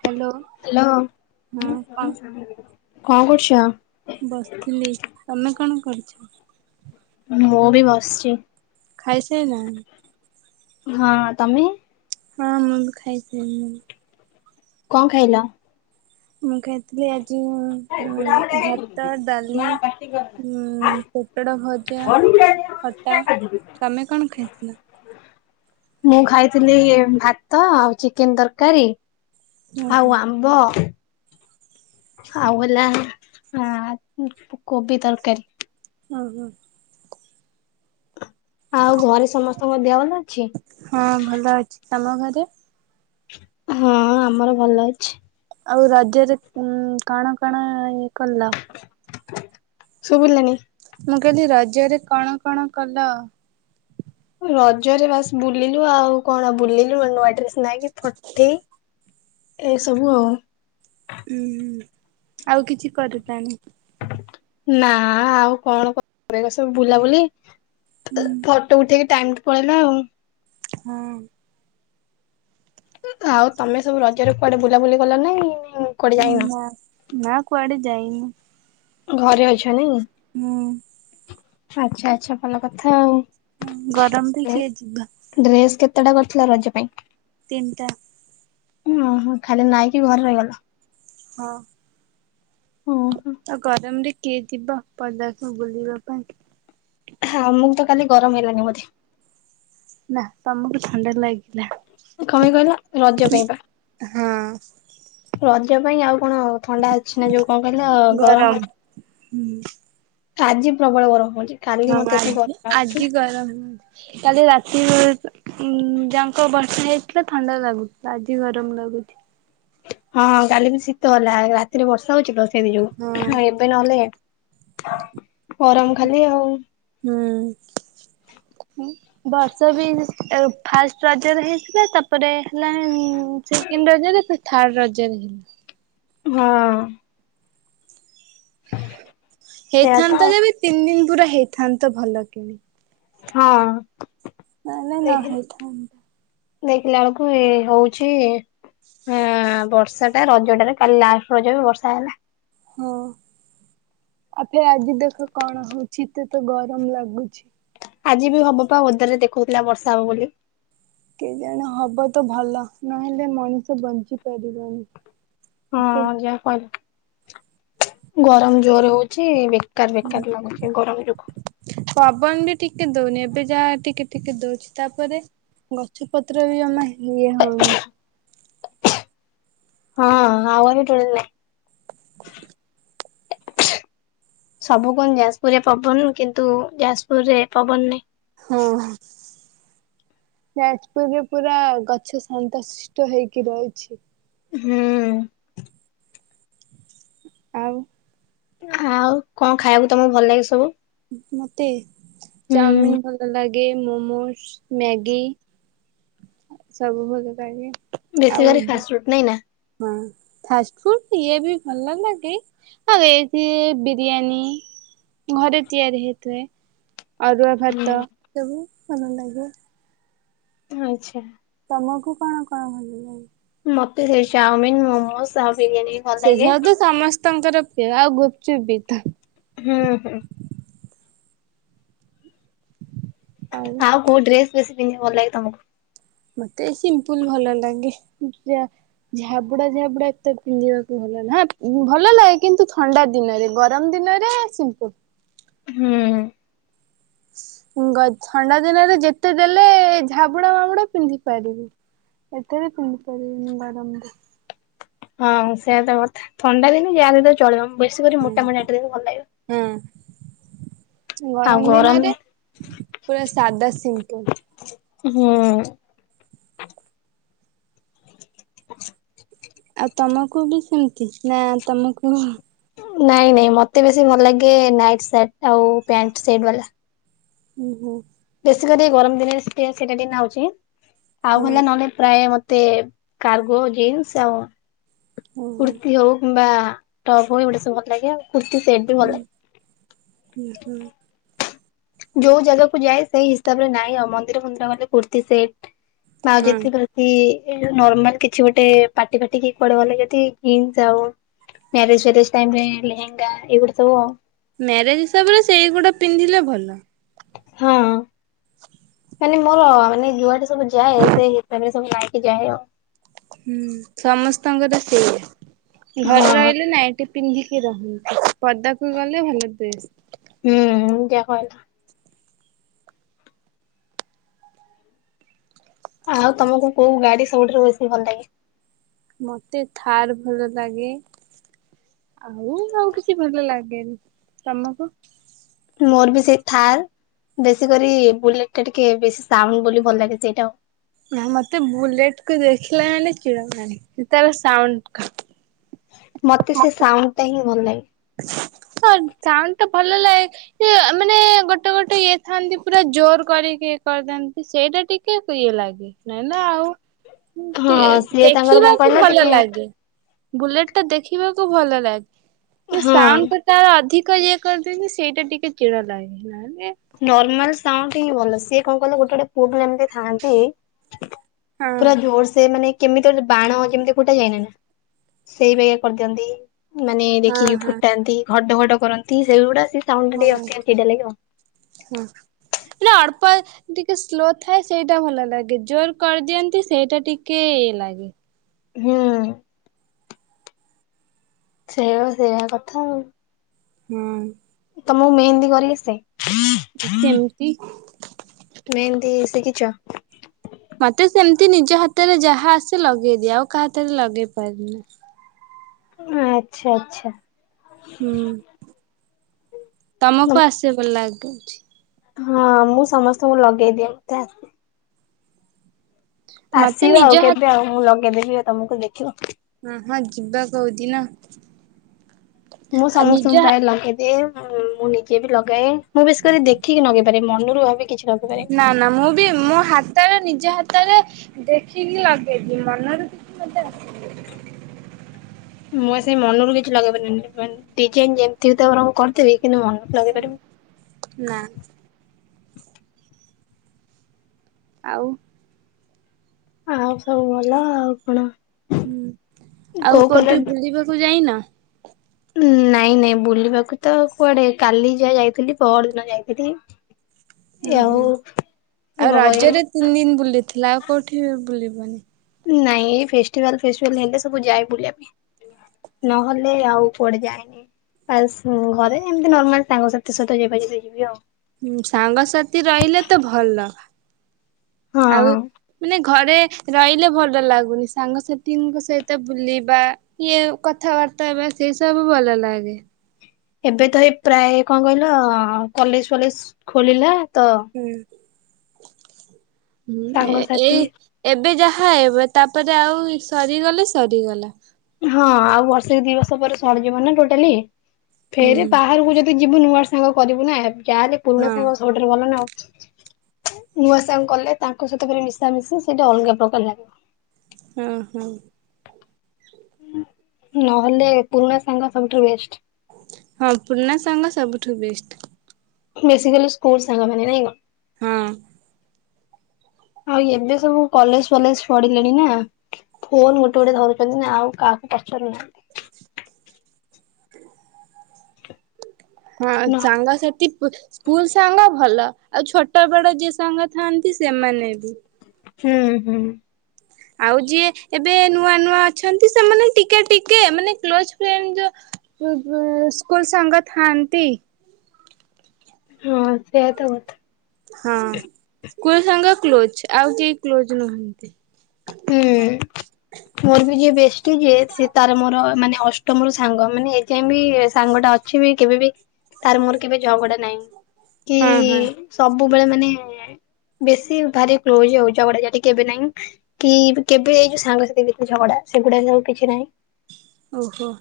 Hello hello. ହଁ କଣ କଣ କରୁଛ? ବସିଥିଲି। ତମେ କଣ କରୁଛ? ମୁଁ ବି ବସିଛି। ଖାଇ ସାଇ ଲଣି? ହଁ ତମେ? ହଁ ମୁଁ ବି ଖାଇ ସାଇ ଲିଣି। କଣ ଖାଇଲ? ମୁଁ ଖାଇଥିଲି ଆଜି ଭାତ, ଡାଲି ପୋଟଳ ଭଜା, ଖଟା। ତମେ କଣ ଖାଇଥିଲ? ମୁଁ ଖାଇଥିଲି ଭାତ, ଆଉ ଚିକେନ୍ ତରକାରୀ ଆଉ ଓହୋ ଆମ୍ବ ଆଉ ହେଲା ହ କୋବି ତରକାରୀ। ହୁଁ ହୁଁ। ଆଉ ଘରେ ସମସ୍ତଙ୍କ ଦେହ ଭଲ ଅଛି? ହଁ ଭଲ ଅଛି। ତମ ଘରେ? ହଁ ଆମର ଭଲ ଅଛି। ଆଉ ରଜରେ ଉ କଣ କଣ ଇଏ କଲ? ଶୁଭିଲାନି? ମୁଁ କହିଲି ରଜରେ କଣ କଣ କଲ? ରଜରେ ବାସ୍ ବୁଲିଲୁ ଆଉ କଣ ବୁଲିଲୁ ନୂଆ ଡ୍ରେସ୍ ନାଇକି ଫଠେ ଏସବୁ ଆଉ। ଉୁଁ ହୁଁ ଆଉ କିଛି କରି ତାନ ନା ଆଉ କଣ କ ସବୁ ବୁଲାବୁଲି ହୁଁ ଫଟୋ ଉଠେଇକି ଟାଇ ପଳେଇଲାା ଆଉ। ହଁ। ଆଉ ତମେ ସବୁ ରଜ ରେ କୁଆଡେ ବୁଲାବୁଲି କଲ ନାଇଁ? କୁଆଡେ ଉ ଯାଇନ? ନା, ନା କୁଆଡେ ଯାଇନି। ଘରେ ଅଛ ନି? ହୁଁ। ଆଚ୍ଛା ଆଛା ଭଲ କଥା ଆଉ। ହ ଗରମ ବି କିଏ ଯିବା ଡ୍ରେସ୍ କେତେଟା କରିଥିଲା ରଜ ପାଇଁ? ତିନିଟା। ଉଁ ଓହୋ। ଖାଲି ନାଇକି ଘରେ ରହିବା କଥା। ହଁ। ଓହୋ ଆଉ ଗରମରେ କିଏ ଯିବ ପଦା କୁ ବୁଲିବା ପାଇଁ। ଆମକୁ ତ କାଲି ଗରମ ହେଲାନି ବୋଧେ। ନା ତମକୁ ଥଣ୍ଡା ଲାଗିଲା। କଣ ପାଇଁ କହିଲ ରଜ ପାଇଁ ପା। ହଁ ରଜ ପାଇଁ ଆଉ କଣ ଥଣ୍ଡା ଅଛି ନା ଯୋଉ କଣ କହିଲ ଗରମ ହଛି। ହୁଁ ଆଜି ପ୍ରବଳ ଗରମ ହୋଉଛି। ହଁ ଆଜି ଆଜି ଗରମ। କାଲି ରାତିରେ ଉଁ ଯାଙ୍କ ବର୍ଷା ହେଇଥିଲା ଥଣ୍ଡା ଲାଗୁଥିଲା ଆଜି ଗରମ ଲାଗୁଛି। ହଁ କାଲି ବି ଶୀତ ହେଲା। ରାତିରେ ବର୍ଷା ହଉଛି ସେ ଯୁ ହଁ ଏବେ ନହେଲେ ଗରମ ଖାଲି ଆଉ। ହୁଁ। ବର୍ଷ ବି ଫାଷ୍ଟ ରଜରେ ହେଇଥିଲା ତାପରେ ହେଲା ସେ ସେକେଣ୍ଡ ରଜରେ ଫେର୍ ଥାର୍ଡ ରଜରେ ହେଲା। ହଁ। ସେଇଆ ତ ହେଇଥାନ୍ତା ଆଉ। ଯେବେ ତିନି ଦିନ୍ ପୁରା ହେଇଥାନ୍ତା ପୁରା ଭଲ କିନି। ହଁ। ନ ହେନେ ନ ଦେଖି ହେଇଥାନ୍ତା। ଦେଖିଲା ଆଳୁକୁ ଏ ହୋଉଛି। [unintelligible] ବର୍ଷା ଟା ରଜ ଟାରେ କାଲି ଲାଷ୍ଟ ରଜ ବି ବର୍ଷା ହେଲା। ହଁ ଆଉ ଫେ ଆଜି ଦେଖ କଣ ହୋଉଛି ଏତେ ତ ଗରମ ଲାଗୁଛି। ଆଜି ବି ହବ ପା [unintelligible] ଦେଖୋଉଥିଲା ବର୍ଷା ହବ ବୋଲି। କେଜଣେ ହବ ତ ଭଲ ନହେଲେ ମଣିଷ ବଞ୍ଚି ପାରିବନି। ହଁ ଏତେ ଯାହା କହିଲ ଗରମ ଜୋରେ ହୋଉଛି ବେ କାର୍ ବେକାର୍ ଲାଗୁଛି ଗରମ ଯୋଗୁ। ପବନ ଟିକେ ଦୋଉନି ଏବେ ଯାହା ଟିକେ ଟିକେ ଦୋଉଛି ତାପରେ ଗଛ ପତ୍ର ବି [unintelligible] ଇଏ ହୋଉନି। ହଁ [unintelligible] [inaudible] ସବୁ କୁହନ୍ତି ଯାସପୁରିଆ ପବନ କିନ୍ତୁ ଯାସପୁରରେ ପବନ ନାଇଁ। ହଁ। ଯାଜପୁରରେ ପୁରା ଗଛ ଶାନ୍ତ ଶିଷ୍ଟ ହେଇକି [unintelligible] ହୁଁ। ଆଉ। ଆଉ କଁ ଖାଇବାକୁ ତମୁକୁ ଭଲ ଲାଗେ ସବୁ। ମତେ ହୁଁ ଚାଓମିନ୍ ଭଲ ଲା ଗେ ମୋମୋସ୍ ମ୍ୟାଗି ସବୁ ଭଲ ଲାଗେ। ବେଶୀ ଆଉ କରୀ ଫାଷ୍ଟ ଫୁଡ୍ ନାଇଁ ନା। ହଁ ଫାଷ୍ଟଫୁଡ ଇଏ ବି ଭଲ ଲାଗେ। ଆଉ [unintelligible] ବିରିୟାନୀ ଘରେ ତିଆରି ହେଇଥିଲେ। ଅରୁଆ ଭାତ ହୁଁ ସବୁ ଭନ ଲାଗେ। ଆଚ୍ଛା। ତମକୁ କଣ କଣ ଭଲ ଲାଗେ। ମତେ ସେଇ ଚାଓମିନ୍ ମୋମୋସ୍ [unintelligible] ସେ ସବୁ ତ ସମସ୍ତଙ୍କର ପ୍ରିୟ ଆଉ ଗୁପଚୁପ ବି ତ। ହୁଁ ହୁଁ। ଆଉ ଆଉ କୋଉ ଡ୍ରେସ୍ ବେଶୀ ପନ୍ଧିବାକୁ ଭଲ ଲାଗେ ତମୁକୁ। ମତେ ସିମ୍ପୁଲ ଭଲ ଲାଗେ ଯା ଝାବୁଡା ଝାବୁଡା ଏତେ ପିନ୍ଧିବାକୁ ଭଲ ଲା [unintelligible] ଭଲ ଲାଗେ କିନ୍ତୁ ଥଣ୍ଡା ଦିନରେ। ଗରମ ଦିନରେ ସିମ୍ପୁଲ। ହୁଁ। ଗ ଥଣ୍ଡା ଦିନରେ ଯେତେ ଦେଲେ ଝାବୁଡା ମାବୁଡା ପିନ୍ଧି ପାରିବି। ଏଥିରେ ପିନ୍ଧି ପାରିବିନି [unintelligible] ହଁ ସେଇଆ ତ କଥା ଥଣ୍ଡା ଦିନେ ଯାହା ଦେଲେ ଚଳିବ ବେଶୀ କରି ହୁଁ ମୋଟା ମୋଟା ଡ୍ରେସ୍ ଦିନ ଭଲ ଲାଗିବ। ହୁଁ। ଆଉ ଗରମ ହୁଁ। [inaudible] ଆଉ ତମକୁ ବି ସେମିତି ନା ତମେ କୁହ। ନାଇଁ ନାଇଁ ମତେ ବେଶୀ ଭଲ ଲାଗେ ନାଇଟ୍ ସାର୍ଟ ଆଉ ପ୍ୟାଣ୍ଟ ସେଟ୍ ବାଲା। ଓହୋ। ବେଶୀ କରି ଗରମ ଦିନରେ [unintelligible] ସେଟା ଟିକେ ନାଉଛି ଆଉ ହଁ ହେଲା ନହେଲେ ପ୍ରାୟ ମତେ କାର୍ଗୋ ଜିନ୍ସ ଆଉ ଓହୋ କୁର୍ତି ହୋଉ କିମ୍ବା ଟପ୍ ହୋଉ ଏଇ ଗୁଡା ସବୁ ଲାଗେ ଆଉ କୁର୍ତ୍ତୀ ସେଟ ବି ଭଲ ଲାଗେ। ଉଁହୁଁ। ଯୋଉ ଜାଗାକୁ ଯାଏ ସେଇ ହିସାବରେ ନାଇଁ ଆଉ ମନ୍ଦିର ଫନ୍ଦିର ଗଲେ କୁର୍ତ୍ତି ସେଟ୍ ବା ଆଉ। ହଁ [unintelligible] ତି ଏଇ ନର୍ମାଲ କିଛି ଗୋଟେ ପାଟି ଫାଟି କି କୁଆଡେ ଗଲେ ଯଦି ଜିନ୍ସ ଆଉ ମ୍ୟାରେଜ୍ ଫ୍ୟାରେଜ ଟାଇମରେ ଲେହେଙ୍ଗା ଏଆଇଗୁଡ଼ା ସବୁ। ମ୍ୟାରେଜ ହିସାବରେ ସେଇଗୁଡା ପିନ୍ଧିଲେ ଭଲ। ହଁ। ମାନେ ମୋର ମାନେ ଯୁଆଡେ ସବୁ ଯାଏ ସେ ହିସାବରେ ସବୁ ନାଇକି ଯାଏ ଆଉ। ହୁଁ ସମସ୍ତଙ୍କର ସେଇଆ ଘରେ ହଁ। ରହିଲେ ନାଇଟି ପିନ୍ଧିକି ରହନ୍ତି ପଦାକୁ ଗଲେ ଭଲ ଡ୍ରେସ୍। ହୁଁ ଯା କହିଲ। ଆଉ ତମକୁ କୋଉ ଗାଡି ସବୁଠାରୁ ବେଶୀ ଭଲ ଲାଗେ? ମତେ ଥାର୍ ଭଲ ଲାଗେ। ଆଉ ଆଉ କିଛି ଭଲ ଲାଗେନି ତମକୁ? ମୋର ବି ସେଇ ଥାର୍ ବେଶୀ କରି ବୁଲେଟଟା ଟିକେ ବେଶୀ ସାଉଣ୍ଡ ବୋଲି ଭଲ ଲାଗେ ସେଇଟା ଆଉ। ନା ମତେ ବୁଲେଟକୁ ଦେଖିଲା ମାନେ ଚିଡ଼ା ମାଡେ ତାର ସାଉଣ୍ଡକୁ। ମତେ ସେ ସାଉଣ୍ଡଟା ହିଁ ଭଲ ଲାଗେ। ହଁ ସାଉଣ୍ଡଟା ଭଲ ଲାଗେ ସିଏ ମାନେ ଗୋଟେ ଗୋଟେ ଇଏ ଥାନ୍ତି ପୁରା ଜୋର କରିକି ଏଇ କରିଦିଅନ୍ତି ସେଇଟା ଟିକେ ଇଏ ଲାଗେ। ନାଇଁ ନା ଆଉ ଏମତି ହଁ। ସିଏ ତାଙ୍କର କଣ କହିଲ ଦେଖିବାକୁ ଭଲ ଟିକେ ଲାଗେ। ବୁଲେଟଟା ଦେଖିବାକୁ ଭଲ ଲା ନା ହଁ। ସାଉଣ୍ଡଟା ତାର ଅଧିକ ଇଏ କରିଦିଅନ୍ତି ସେଇଟା ଟିକେ ଚିଡ଼ ଲାଗେ ନହେଲେ ନର୍ମାଲ ସାଉଣ୍ଡ ହିଁ ଭଲ ସିଏ କଣ କଲେ ଗୋଟେ ଗୋଟେ ପୁଅପିଲା ଥାଆନ୍ତ ହଁ ପୁରା ହଁ ଜୋରସେ ମାନେ କେମିକାଲ ବାଣ ଯେମତି ଫୁଟା ଯାଇନି ନା ସେଇ ବାଗିଆ କରିଦିଅନ୍ତି। ମାନେ ହଁ ଦେଖିକି ହଉ। ଫୁଟାନ୍ତି ଘଡ ଘଡ କରନ୍ତି ସେଇଗୁଡା ସେ ସାଉଣ୍ଡଟା ଟିକେ ଅଧିକା ଚିଡ଼ା ଲାଗିବ। ହଁ ନା ଅଳ୍ପ ଏ ଟିକେ ସ୍ଲୋ ଥାଏ ସେଇଟା ଭଲ ଲାଗେ ଜୋର କରିଦିଅନ୍ତି ସେଇଟା ଟିକେ ଇଏ ଲାଗେ। ହୁଁ। ସେଇଆ ସେଇଆ କଥା ଆଉ। ହୁଁ। ତମକୁ ମେହେନ୍ଦି କରି ଆସେ? ସେମତି। ମେହେନ୍ଦୀ ଶିଖିଚ? ମତେ ସେମତି ନିଜ ହାତରେ ଯାହା ଆସେ ଲଗେଇଦିଏ ଆଉ କାହା ହାତରେ ଲଗେଇ ପାରେନା। ଆଚ୍ଛା ଆଚ୍ଛା। ହୁଁ। ତମକୁ ଆସେ ବୋଲ ଲାଗୁ ଅଛି। ହଁ ମୁଁ ସମସ୍ତଙ୍କୁ ଲଗେଇଦିଏ ମତେ ଆସେ। ମତେ ଆସିବ ନିଜ ଆଉ ହାତ କେବେ ଆଉ ମୁଁ ଲଗେଇଦେବି ଆଉ ତମକୁ ଦେଖିବ। ହଁ ଯିବା କୋଉଦିିନ। ମୁଁ ସମସ୍ତଙ୍କୁ ପ୍ରାୟେ ଲଗେଇଦିଏ ଉଁ ମୁଁ ନିଜେ ବି ଲଗାଏ। ମୁଁ ବେଶ କରି ଦେଖିକି ନଗେଇ ପାରେ ମନରୁ ଭାବି କିଛି ଲଗେଇ ପାରେନି। ନା ନା ମୁଁ ବି ମୋ ହାତାରେ ନିଜ ହାତରେ ଦେଖିକି ଲଗେଇବି ମନରୁ କିଛି ମତେ ଆ ମୁଁ ପା ସେଇ ମନରୁ କିଛି ଲଗେଇ ପାରିବିନି ମାନେ ଡିଜାଇନ ଯେମତି ତମର ମୁଁ କରିଦେବି କିନ୍ତୁ ମନରୁ ଲଗେଇ ପାରିବି ନା। ଆଉ? ଆଉ ସବୁ ଭଲ ଆଉ କଣ? ହୁଁ ଆଉ କୋଉ କଲର କୋଉଠି ବୁଲିବାକୁ ଯାଇନ? ଉଁ ନାଇଁ ନାଇଁ ବୁଲିବାକୁ ତ କୁଆଡେ କାଲି ଯାହା ଯାଇଥିଲି ପହରଦିନ ଯାଇଥିଲି। ଉୁ ଆଉ ହୁଁ ଆଉ ହବ ଏଇ ରଜରେ ତିନ୍ ଦିନ୍ ବୁଲିଥିଲ ଆଉ କୋଉଠି ବୁଲିବନି। ନାଇଁ ଏଇ ଫେଷ୍ଟିଭାଲ ଫେଷ୍ଟିଭାଲ ହେଲେ ସବୁ ଯାଏ ବୁଲିବା ପାଇଁ। ନହେଲେ ଆଉ କୁଆଡେ ଯାଏନି। ବାସ୍ ଘରେ ଏମିତି ନର୍ମାଲ ସାଙ୍ଗ ସାଥି ସହିତ ଯିବା ଯିବି ଯିବି ଆଉ। ସାଙ୍ଗସାଥି ରହିଲେ ତ ଭଲ ଆଉ ହଁ। ମାନେ ଘରେ ରହିଲେ ଭଲ ଲାଗୁନି ସାଙ୍ଗସାଥିଙ୍କ ସହିତ ବୁଲିବା ଇଏ କଥାବାର୍ତ୍ତା ହେବା ସେଇ ସବୁ ଭଲ ଲାଗେ। ଏବେ ତ ଏଇ ପ୍ରାୟ କଂ କହିଲ କଲେଜ୍ ଫଲେଜ୍ ଖୋଲିଲା ତ ହୁଁ ହଁ ଏ ସାଙ୍ଗସାଥି ଏଇ ଏବେ ଯାହା ହେବ ତାପରେ ଆଉ ସରିଗଲେ ସରିଗଲା। ହଁ ଆଉ ବର୍ଷେ କି ଦିବର୍ଷ ପରେ ସରିଯିବ ନା ଟୋଟାଲି ହୁଁ ଫେରେ ବାହାରକୁ ଯ ଦି ଯିବୁ ନୂଆ ସାଙ୍ଗ କରିବୁ ନା ଯାହାଲେ ପୁରୁଣା ହଁ ସାଙ୍ଗ ସବୁଠାରୁ ଭଲ ନା ଆଉ। ନୂଆ ସାଙ୍ଗ କଲେ ତାଙ୍କ ସହିତ ପୁରା ମିଶା ମିଶି ସେଇଟା ଅଲଗା ପ୍ରକାର ଲାଗେ। ହୁଁ ହୁଁ। ନହେଲେ ପୁରୁଣା ସାଙ୍ଗ ସବୁଠାରୁ ବେଷ୍ଟ୍। ହଁ ପୁର୍ନା ସାଙ୍ଗ ସବୁଠୁ ବେଷ୍ଟ୍। ବେଶୀଖାଲି ସ୍କୁଲ୍ ସାଙ୍ଗ ମାନେ ନାଇଁ। ହୁଁ। ଆଉ ଏବେ ସବୁ କଲେଜ୍ ଫଲେଜ୍ ପଢିଲେଣି ନା। ଫୋନ୍ ଗୋଟେ ଗୋଟେ ଧରୁଛନ୍ତି ନା ଆଉ କାହାକୁ ପଚାରୁ ନାହାନ୍ତି। ହ ହଁ ନା ସାଙ୍ଗ ସେଟି। ସ୍କୁଲ୍ ସାଙ୍ଗ ଭଲ ଆଉ ଛୋଟ ବଡ଼ ଯିଏ ସାଙ୍ଗ ଥାଆନ୍ତି ସେମାନେ ବି। ହୁଁ ହୁଁ। ଆଉ ଯିଏ ଏବେ ନୂଆ ନୂଆ ଅଛନ୍ତି ସେମାନେ ଟିକେ ଟିକେ ମାନେ କ୍ଲୋଜ୍ ଫ୍ରେଣ୍ଡ୍ ଯ ସ୍କୁଲ ସାଙ୍ଗ ଥାଆନ୍ତି। ହଁ ସେୟା ତ କଥା। ହଁ ସ୍କୁଲ୍ ସାଙ୍ଗ କ୍ଲୋଜ୍ ଆଉ କେହି କ୍ଲୋଜ୍ ନୁହନ୍ତି। ହୁଁ। ମୋର ବି ଯିଏ ବେଷ୍ଟି ଯିଏ ସିଏ ତାର ମୋର ମାନେ ଅଷ୍ଟମ ରୁ ସାଙ୍ଗ ମାନେ ଏଯାଏଁ ବି ସାଙ୍ଗ ଟା ଅ ଛି ବି କେବେ ବି ତାର ମୋର କେବେ ଜଗଡା ନାହିଁ କି ହଁ ହଁ ସବୁବେଳେ ମାନେ ବେଶୀ ଭାରି କ୍ଲୋଜ ଆଉ ଝଗଡା ଝାଟି କେବେ ନାଇଁ। କି କେବେ ଯୋଉ ସାଙ୍ଗସଥି ଭିତରେ ଝଗଡା ସେଗୁଡା ସବୁ କିଛି ନାହିଁ। ଓହୋ।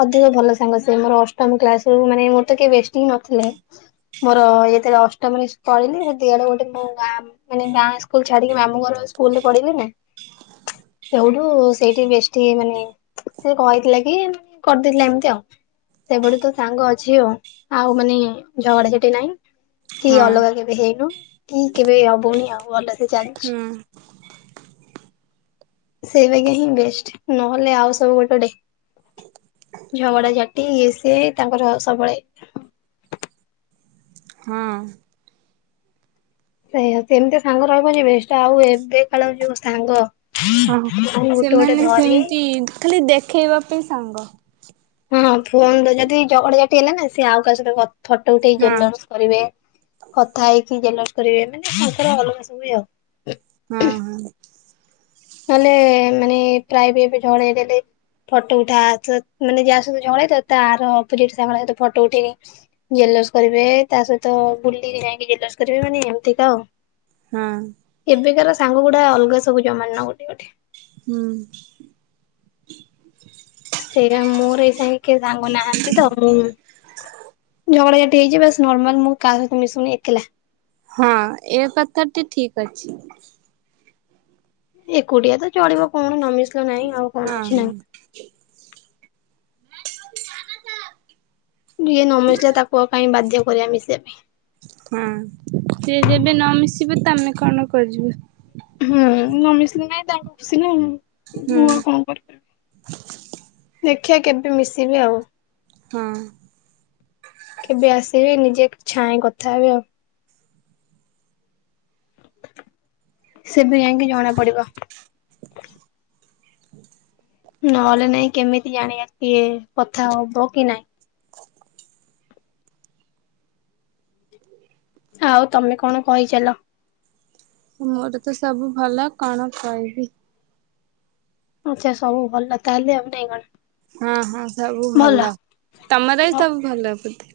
ଅଧିକ ଭଲ ସାଙ୍ଗ ସେ ମୋର ଅଷ୍ଟମ କ୍ଲାସ୍ ରୁ ମାନେ ମୋର ତ କେହି ବେଷ୍ଟି ହିଁ ନଥିଲେ। ମୋର ଇଏଥିଲା ଅଷ୍ଟମରେ ପଳିଲି ଦିଆଡେ ଗୋଟେ ମୋ ଗାଁ ମାନେ ଗାଁ ସ୍କୁଲ ଛାଡିକି ମାମୁ ଘଙ୍କର ସ୍କୁଲ ରେ ପଢିଲି ନା। ସେଉଠୁ ସେଇଠି ବେଷ୍ଟି ମାନେ। ସେ କହିଥିଲା କି କରିଦେଲି ଏମ୍ତି ଆଉ। ସେଭଳି ତ ସାଙ୍ଗ ଅଛି ଆ ଆଉ ମାନେ ଝଗଡାଝାଟି ନାଇଁ। କି ହଁ ଅଲଗା କେବେ ହେଇନୁ କି କେବେ ହବନି ଆଉ ଭଲସେ ହଁ ଚାଲ୍ଚୁ। ସେଇ ବା ହିଁ ବେଷ୍ଟ୍ ନହେଲେ ଆଉ ସବୁ ଗୋଟେ ଗୋଟେ ଝଗଡା ଝାଟି ଇଏ ସିଏ ତାଙ୍କର ସବ୍ବେଳେ। ହଁ। ସେଇଆ ସେମିତି ସାଙ୍ଗ ରହିବ ଯେ ବେଷ୍ଟ୍ ଆଉ ଏବେ କାଳର ଯୋଉ ସାଙ୍ଗ। ହଁ ମାନେ ଗୋଟେ ଗୋଟେ ସେମାନେ ଧରି ସେମ୍ତି ଖାଲି ଦେଖେଇବା ପାଇଁ ସାଙ୍ଗ। ହଁ ଫୋନ ଯଦି ଝଗଡ ଜାଟି ହେଲେ ନା ସେ ଆଉ କା ସ କ ଫଟୋ ଉଠେଇ ହଁ ଜେଲସ୍ କରିବେ କଥା ହେଇକି ଜେଲସ୍ କରିବେ ମାନେ ତାଙ୍କର ଅଲଗା ସବ ହୁଏ ଆଉ। ହଁ ହୁଁ। ନହେଲେ ମାନେ ପ୍ରାୟ ବି ଏବେ ଝଗଡା ଝାଟି ହେଲେ ଫଟୋ ଉଠା ତ ମାନେ ଯାହାସୁ ଝଗଡା ହେଇଥିବ ତାର ଅପୋଜିଟ ସାଙ୍ଗ ଟା ସହିତ ଫଟୋ ଉଠେଇନେ ଜେଲସ କରିବେ ତା ସହିତ ବୁଲିକି ଯାଇକି ଜେଲସ କରିବେ ମାନେ ଏମିତିକା ଆଉ। ହଁ ଏବେକାର ସାଙ୍ଗ ଗୁଡା ଅଲଗା ସବୁ ଜମା ନ ଗୋଟେ ଗୋଟେ। ହୁଁ। ସେରା ମୋର ଏଇ ସାଙ୍ଗେ କିଏ ସାଙ୍ଗ ନାହାନ୍ତି ତ ମୁଁ ମୋର ଏଠି ହେଇଚି ବାସ୍ ନର୍ମାଲ ମୁଁ କାହା ସହିତ ମିଶୁନି ଏକେଲା। ହଁ ଏ କଥାଟି ଠିକ ଅଛି। ଏକୁଟିଆ ତ ଚଳିବ କଣ ନମିଷ ହଁ ହଁ। ଯିଏ ନ ମିଶିଲା ତାକୁଉ କାଇହିଁ ବାଧ୍ୟ କରିବା ମିଶିବା ପାଇଁ। ହଁ ସିଏ ଯେବେ ନ ମିିଶିବ ତ ଆମେ କଣ ଖୋଜିବୁ? ହୁଁ ନ ମିଶିଲି ନାଇଁ ତାଙ୍କ ଖୁସି ନା ହୁଁ ମୁଁ ଆଉ କଣ କରିବି? ଦେଖିବା କେବେ ମିଶିବି ଆଉ। ହଁ। କେବେ ଆସିବେ ନିଜେ ଛାଇଁ କଥା ହେବେ ଆଉ। ସେ ବେ ଜାଇଁକି ଜଣା ପଡିବ। ନହେଲେ ନାଇଁ କେମିତି ଜାଣିବା କିଏ କଥା ହବ କି ନାଇଁ? ଆଉ ତମେ କଣ କହିଚାଲ? ମୋର ତ ସବୁ ଭଲ। କଣ କହିବି? ଆଚ୍ଛା ସବୁ ଭଲ ତାହେଲେ ଆଉ ନାଇଁ କଣ? ହଁ ହଁ ସବୁ ଭଲ। ତମର ବି ସବୁ ଭଲ ବୋଧେ?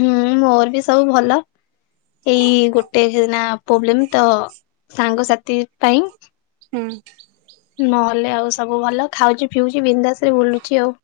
ହୁଁ ମୋର ବି ସବୁ ଭଲ। ଏଇ ଗୋଟେହେନା ପ୍ରୋବ୍ଲେମ ତ ସାଙ୍ଗସାଥି ପାଇଁ। ହୁଁ। ନହେଲେ ଆଉ ସବୁ ଭଲ ଖାଉଚି ପିଉଚି ବିନ୍ଧାସ ରେ ବୁଲୁଚି ଆଉ।